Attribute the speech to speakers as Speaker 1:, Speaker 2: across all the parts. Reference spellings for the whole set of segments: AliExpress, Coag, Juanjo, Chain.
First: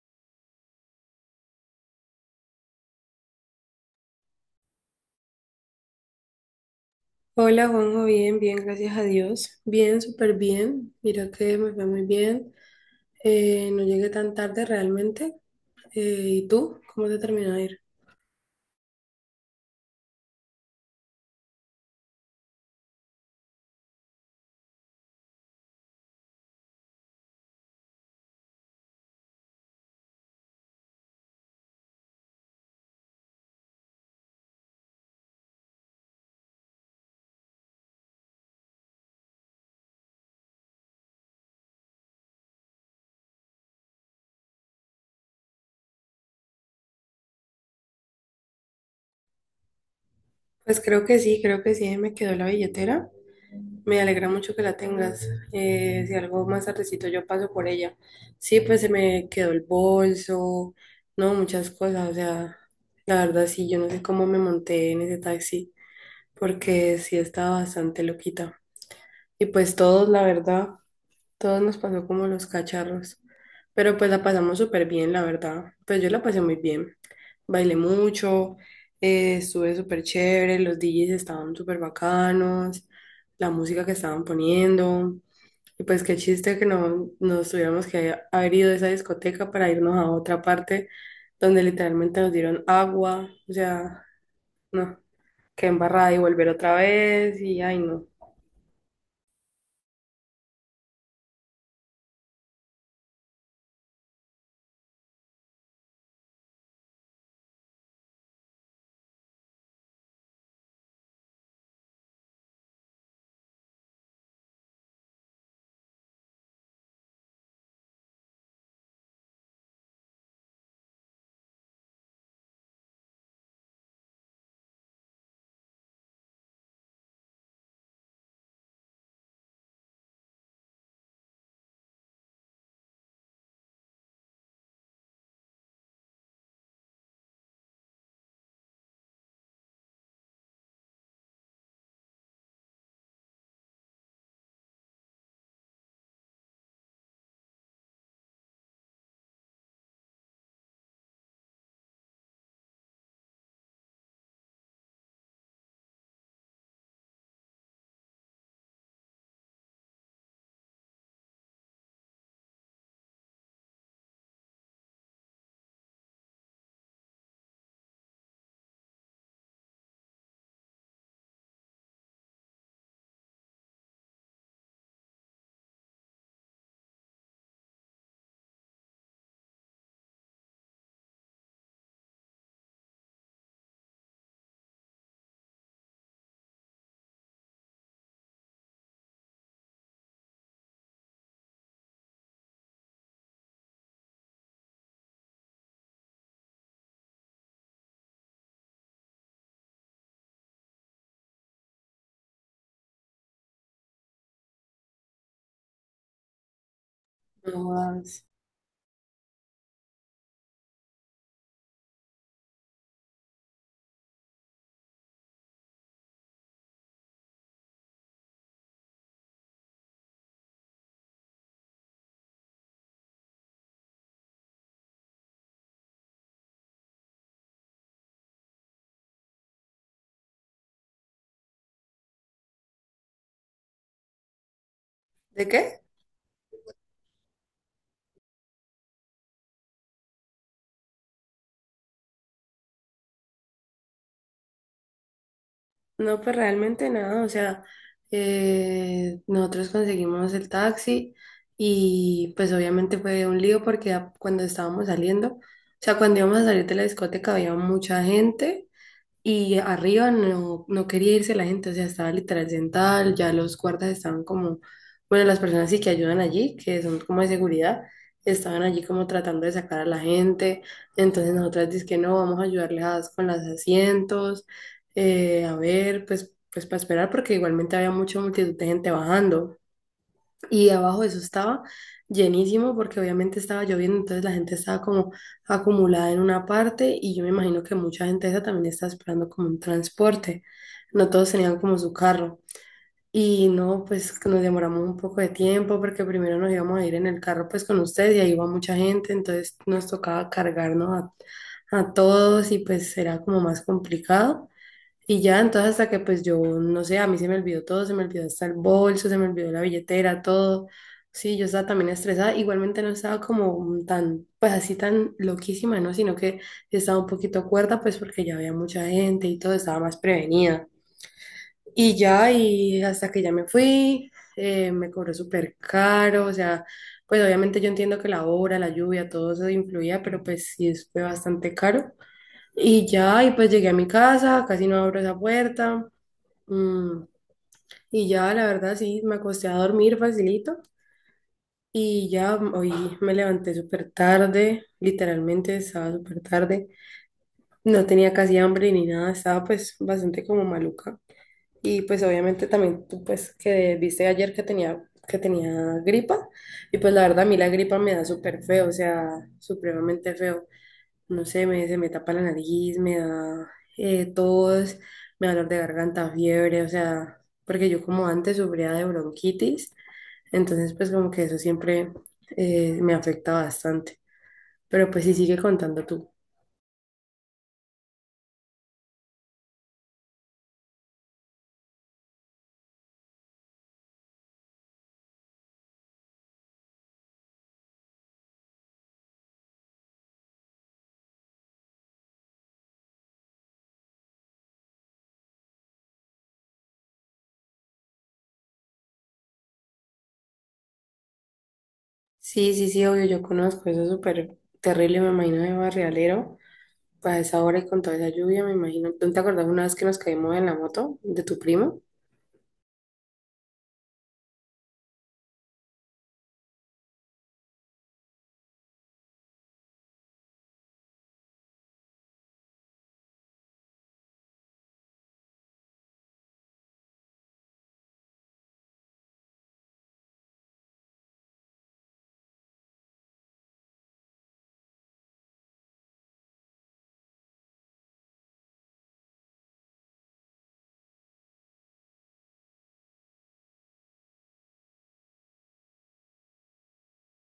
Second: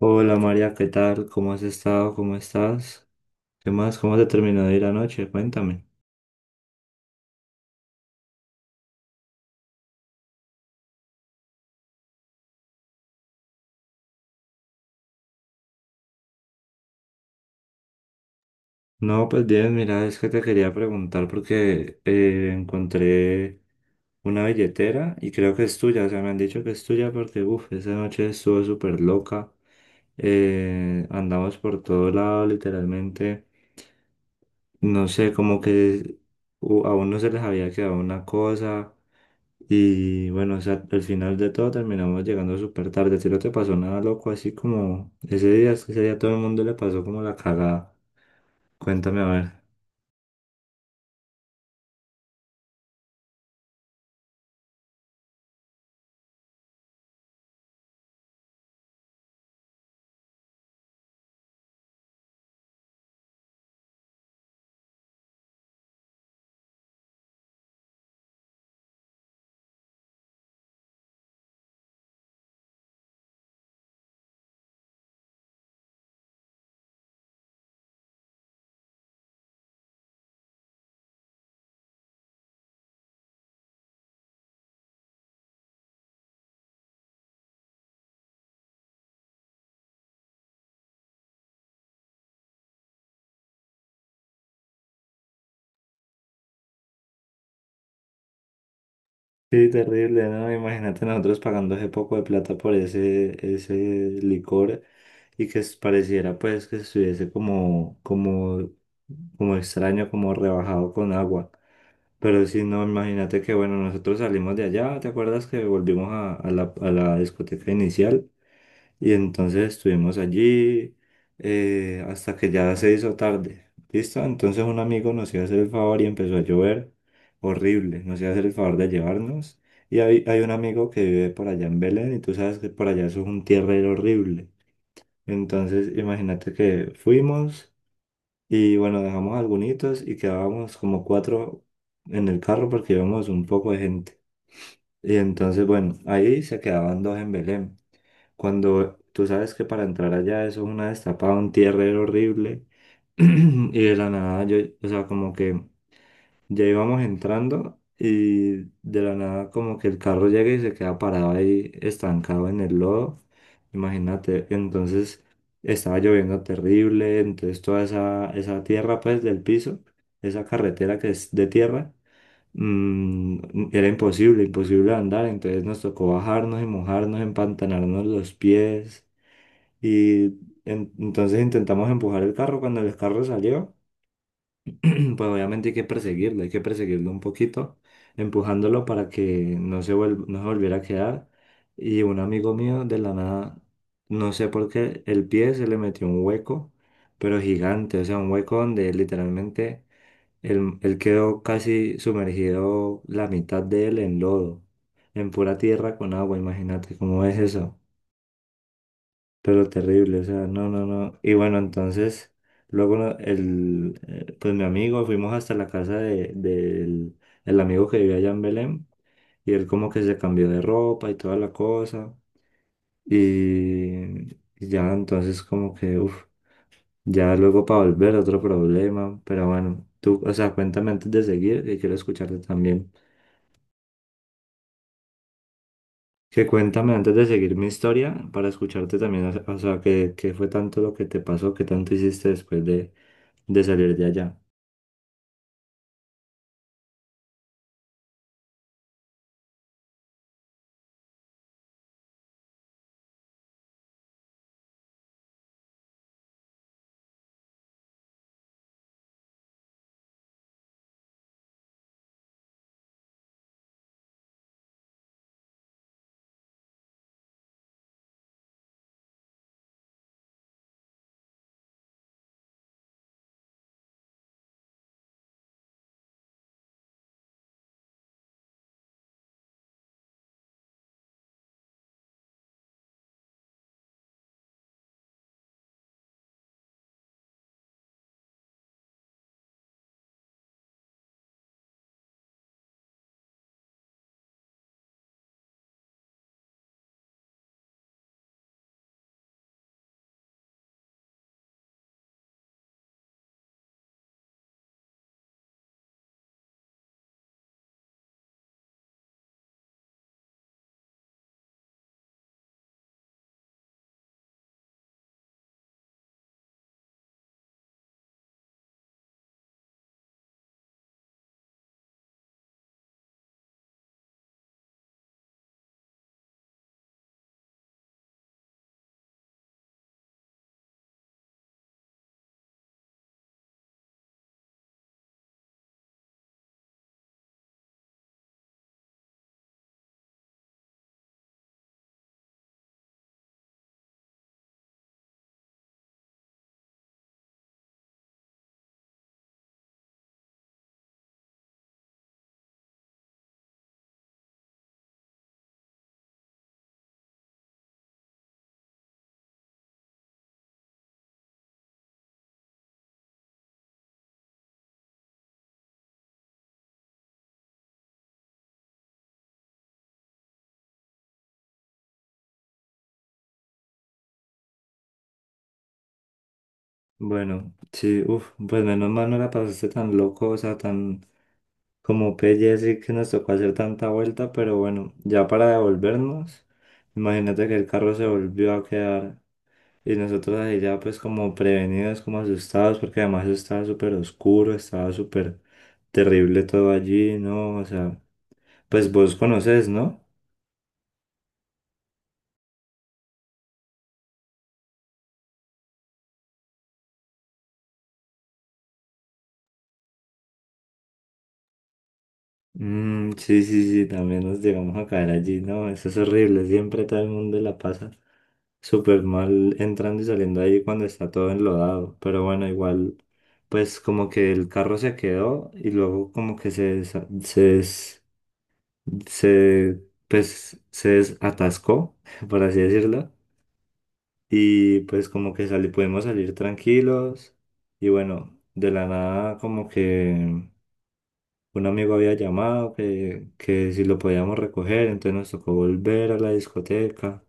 Speaker 1: Hola María, ¿qué tal? ¿Cómo has estado? ¿Cómo estás? ¿Qué más? ¿Cómo te terminó de ir anoche? Cuéntame.
Speaker 2: Hola Juanjo, bien, bien, gracias a Dios. Bien, súper bien. Mira que me fue muy bien. No llegué tan tarde realmente. Eh, ¿Y tú? ¿Cómo te terminó de ir?
Speaker 1: No, pues bien, mira, es que te quería preguntar porque encontré una billetera y creo que es tuya, o sea, me han dicho que es tuya porque, uff, esa noche estuvo súper loca. Andamos por todo lado, literalmente. No sé, como que a uno se les había quedado una cosa, y bueno, o sea, al final de todo terminamos llegando súper tarde. Si no te pasó nada loco, así como ese día, es que ese día todo el mundo le pasó como la cagada. Cuéntame a ver.
Speaker 2: Pues creo que sí, ahí me quedó la billetera. Me alegra mucho que la tengas. Si algo más tardecito yo paso por ella. Sí, pues se me quedó el bolso, no, muchas cosas. O sea, la verdad sí, yo no sé cómo me monté en ese taxi, porque sí estaba bastante loquita. Y pues todos, la verdad. Todos nos pasó como los cacharros, pero pues la pasamos súper bien, la verdad. Pues yo la pasé muy bien. Bailé mucho, estuve súper chévere, los DJs estaban súper bacanos, la música que estaban poniendo. Y pues qué chiste que no nos tuviéramos que haber ido de esa discoteca para irnos a otra parte donde literalmente nos dieron agua. O sea, no, qué embarrada y volver otra vez y ay no,
Speaker 1: Sí, terrible, ¿no? Imagínate nosotros pagando ese poco de plata por ese licor y pareciera pues que estuviese como extraño, como rebajado con agua. Pero sí, no, imagínate que bueno, nosotros salimos de allá. ¿Te acuerdas que volvimos a a la discoteca inicial? Y entonces estuvimos allí hasta que ya se hizo tarde. ¿Listo? Entonces un amigo nos iba a hacer el favor y empezó a llover horrible. Nos iba a hacer el favor de llevarnos. Y hay un amigo que vive por allá en Belén y tú sabes que por allá eso es un tierrero horrible. Entonces imagínate que fuimos y bueno, dejamos algunos y quedábamos como cuatro en el carro porque íbamos un poco de gente. Y entonces bueno, ahí se quedaban dos en Belén. Cuando tú sabes que para entrar allá eso es una destapada, un tierrero horrible. Y de la nada yo, o sea, como que ya íbamos entrando y de la nada como que el carro llega y se queda parado ahí estancado en el lodo. Imagínate, entonces estaba lloviendo terrible, entonces toda esa tierra pues del piso, esa carretera que es de tierra, era imposible andar, entonces nos tocó bajarnos y mojarnos, empantanarnos los pies. Y entonces intentamos empujar el carro. Cuando el carro salió, pues obviamente hay que perseguirlo un poquito, empujándolo para que no se volviera a quedar. Y un amigo mío de la nada, no sé por qué, el pie se le metió un hueco, pero gigante, o sea, un hueco donde literalmente él quedó casi sumergido la mitad de él en lodo, en pura tierra con agua, imagínate cómo es
Speaker 2: no
Speaker 1: eso,
Speaker 2: jodas.
Speaker 1: pero terrible, o sea, no, no, no. Y bueno, entonces, luego pues mi amigo, fuimos hasta la casa del el amigo que vivía allá en Belén, y él como que se cambió de ropa y toda la cosa, y ya entonces como que, uff, ya luego para volver otro problema, pero bueno, tú, o sea, cuéntame antes de seguir, que quiero escucharte también.
Speaker 2: ¿De qué?
Speaker 1: Que cuéntame antes de seguir mi historia para escucharte también, o sea, qué, qué fue tanto lo que te pasó, qué tanto hiciste después de salir de allá.
Speaker 2: No, pues realmente nada, o sea, nosotros conseguimos el taxi y pues obviamente fue un lío porque a- cuando estábamos saliendo, o sea, cuando íbamos a salir de la discoteca había mucha gente y arriba no, no quería irse la gente, o sea, estaba literal sentada, ya los guardas estaban como, bueno, las personas sí que ayudan allí, que son como de seguridad, estaban allí como tratando de sacar a la gente, entonces nosotras dices que no, vamos a ayudarles a- con los asientos, a ver, pues, para esperar, porque igualmente había mucha multitud de gente bajando. Y abajo eso estaba llenísimo porque obviamente estaba lloviendo, entonces la gente estaba como acumulada en una parte y yo me imagino que mucha gente esa también estaba esperando como un transporte. No todos tenían como su carro. Y no, pues nos demoramos un poco de tiempo porque primero nos íbamos a ir en el carro pues con ustedes y ahí iba mucha gente, entonces nos tocaba cargarnos a todos y pues era como más complicado. Y ya, entonces hasta que pues yo, no sé, a mí se me olvidó todo, se me olvidó hasta el bolso, se me olvidó la billetera, todo. Sí, yo estaba también estresada, igualmente no estaba como tan, pues así tan loquísima, ¿no? Sino que estaba un poquito cuerda, pues porque ya había mucha gente y todo, estaba más prevenida. Y ya, y hasta que ya me fui, me cobró súper caro, o sea, pues obviamente yo entiendo que la hora, la lluvia, todo eso influía, pero pues sí, es- fue bastante caro. Y ya, y pues llegué a mi casa, casi no abro esa puerta. Mm, y ya, la verdad, sí, me acosté a dormir facilito y ya hoy me levanté súper tarde, literalmente estaba súper tarde, no tenía casi hambre ni nada, estaba pues bastante como maluca. Y pues obviamente también tú pues que viste ayer que tenía gripa y pues la verdad a mí la gripa me da súper feo, o sea, supremamente feo. No sé, se me tapa la nariz, me da tos, me da dolor de garganta, fiebre, o sea, porque yo como antes sufría de bronquitis, entonces pues como que eso siempre me afecta bastante. Pero pues sí, sigue contando tú.
Speaker 1: Bueno, sí, uff, pues menos mal no la pasaste tan loco, o sea, tan como pelle, así que nos tocó hacer tanta vuelta, pero bueno, ya para devolvernos, imagínate que el carro se volvió a quedar y nosotros ahí ya pues como prevenidos, como asustados, porque además estaba súper oscuro, estaba súper terrible todo allí, ¿no? O sea... Pues vos conoces, ¿no?
Speaker 2: Sí, sí, sí, obvio, yo conozco, eso es súper terrible, me imagino de barrialero, a esa hora y con toda esa lluvia, me imagino. ¿Tú te acordás una vez que nos caímos en la moto de tu primo?
Speaker 1: Mm, sí, sí, sí, también nos llegamos a caer allí, ¿no? Eso es horrible, siempre todo el mundo la pasa súper mal entrando y saliendo ahí cuando está todo enlodado, pero bueno, igual, pues como que el carro se quedó y luego como que se, desa- se, des- se, pues, se desatascó, por así decirlo, y pues como que pudimos salir tranquilos y bueno, de la nada como que... un amigo había llamado que si lo podíamos recoger, entonces nos tocó volver a la discoteca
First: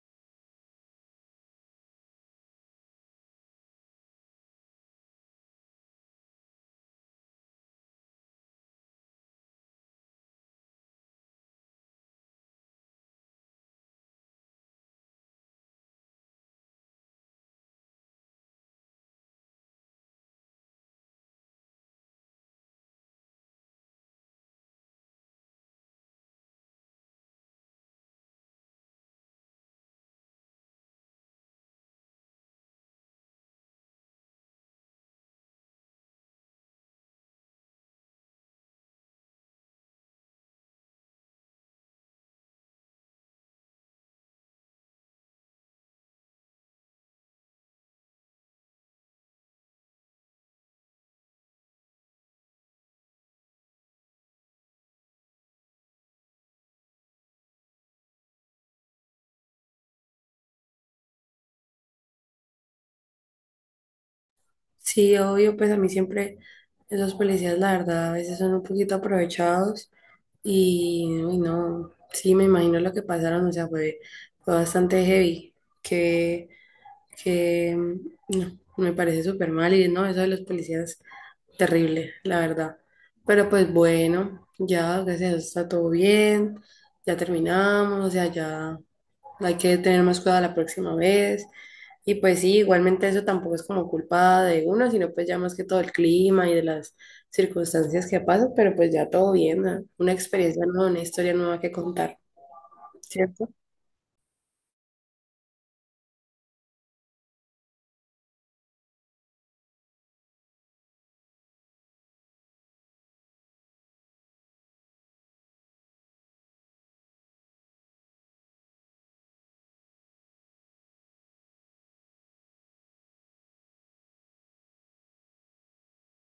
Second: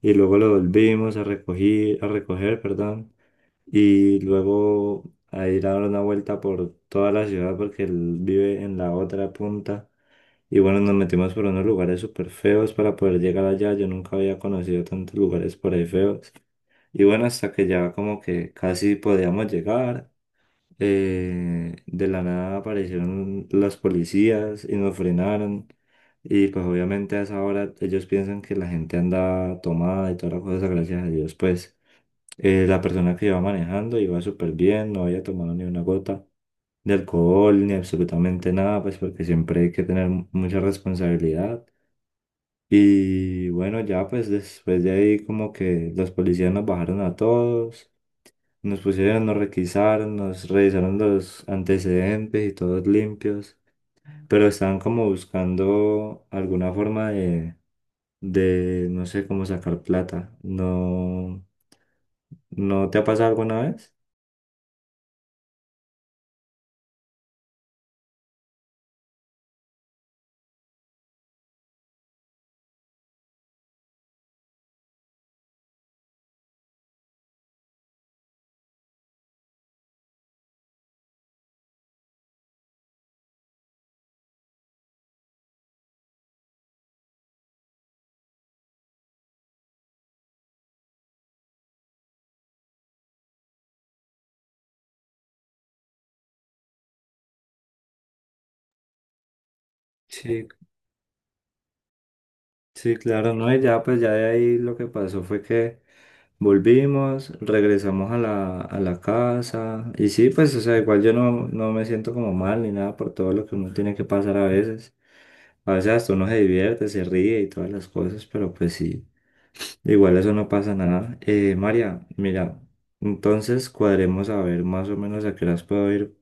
Speaker 1: y luego lo volvimos a recoger, perdón, y luego a ir a dar una vuelta por toda la ciudad porque él vive en la otra punta. Y bueno, nos metimos por unos lugares súper feos para poder llegar allá. Yo nunca había conocido tantos lugares por ahí feos. Y bueno, hasta que ya como que casi podíamos llegar, de la nada aparecieron las policías y nos frenaron. Y pues obviamente a esa hora ellos piensan que la gente anda tomada y todas las cosas, gracias a Dios. Pues la persona que iba manejando iba súper bien, no había tomado ni una gota de alcohol ni absolutamente nada, pues porque siempre hay que tener mucha responsabilidad. Y bueno, ya pues después de ahí como que los policías nos bajaron a todos. Nos pusieron, nos requisaron, nos revisaron los antecedentes y todos limpios, pero estaban como buscando alguna forma de, no sé, cómo sacar plata. ¿No, no te ha pasado alguna vez?
Speaker 2: Sí, obvio, pues a mí siempre esos policías, la verdad, a veces son un poquito aprovechados. Y uy, no, sí, me imagino lo que pasaron, o sea, fue bastante heavy, que, no, me parece súper mal y no, eso de los policías, terrible, la verdad. Pero pues bueno, ya, gracias a Dios está todo bien, ya terminamos, o sea, ya, hay que tener más cuidado la próxima vez. Y pues sí, igualmente eso tampoco es como culpa de uno, sino pues ya más que todo el clima y de las circunstancias que pasan, pero pues ya todo bien, ¿no? Una
Speaker 1: Sí,
Speaker 2: experiencia nueva, una historia nueva que contar,
Speaker 1: sí, claro,
Speaker 2: ¿cierto?
Speaker 1: no, y ya pues ya de ahí lo que pasó fue que volvimos, regresamos a a la casa y sí, pues o sea, igual yo no, no me siento como mal ni nada por todo lo que uno tiene que pasar a veces. A veces hasta uno se divierte, se ríe y todas las cosas, pero pues sí, igual eso no pasa nada. María, mira, entonces cuadremos a ver más o menos a qué horas puedo ir,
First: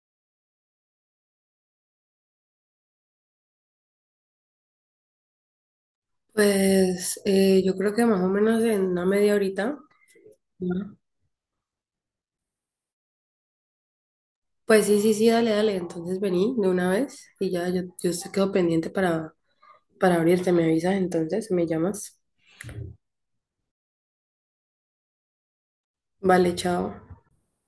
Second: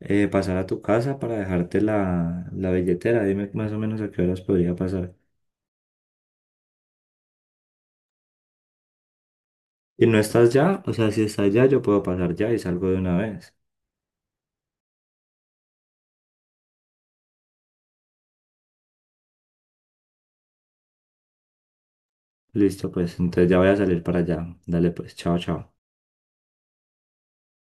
Speaker 1: pasar a tu casa para dejarte la billetera. Dime más o menos a qué horas podría pasar.
Speaker 2: Pues yo creo que más o menos en una media horita.
Speaker 1: Y no estás ya, o
Speaker 2: ¿No?
Speaker 1: sea, si estás ya, yo puedo pasar ya y salgo de una vez.
Speaker 2: Pues sí, sí, sí, dale, dale. Entonces vení de una vez y ya yo te quedo pendiente para abrirte, me avisas entonces, me llamas.
Speaker 1: Listo, pues, entonces ya voy a salir para allá. Dale, pues, chao, chao.
Speaker 2: Vale, chao.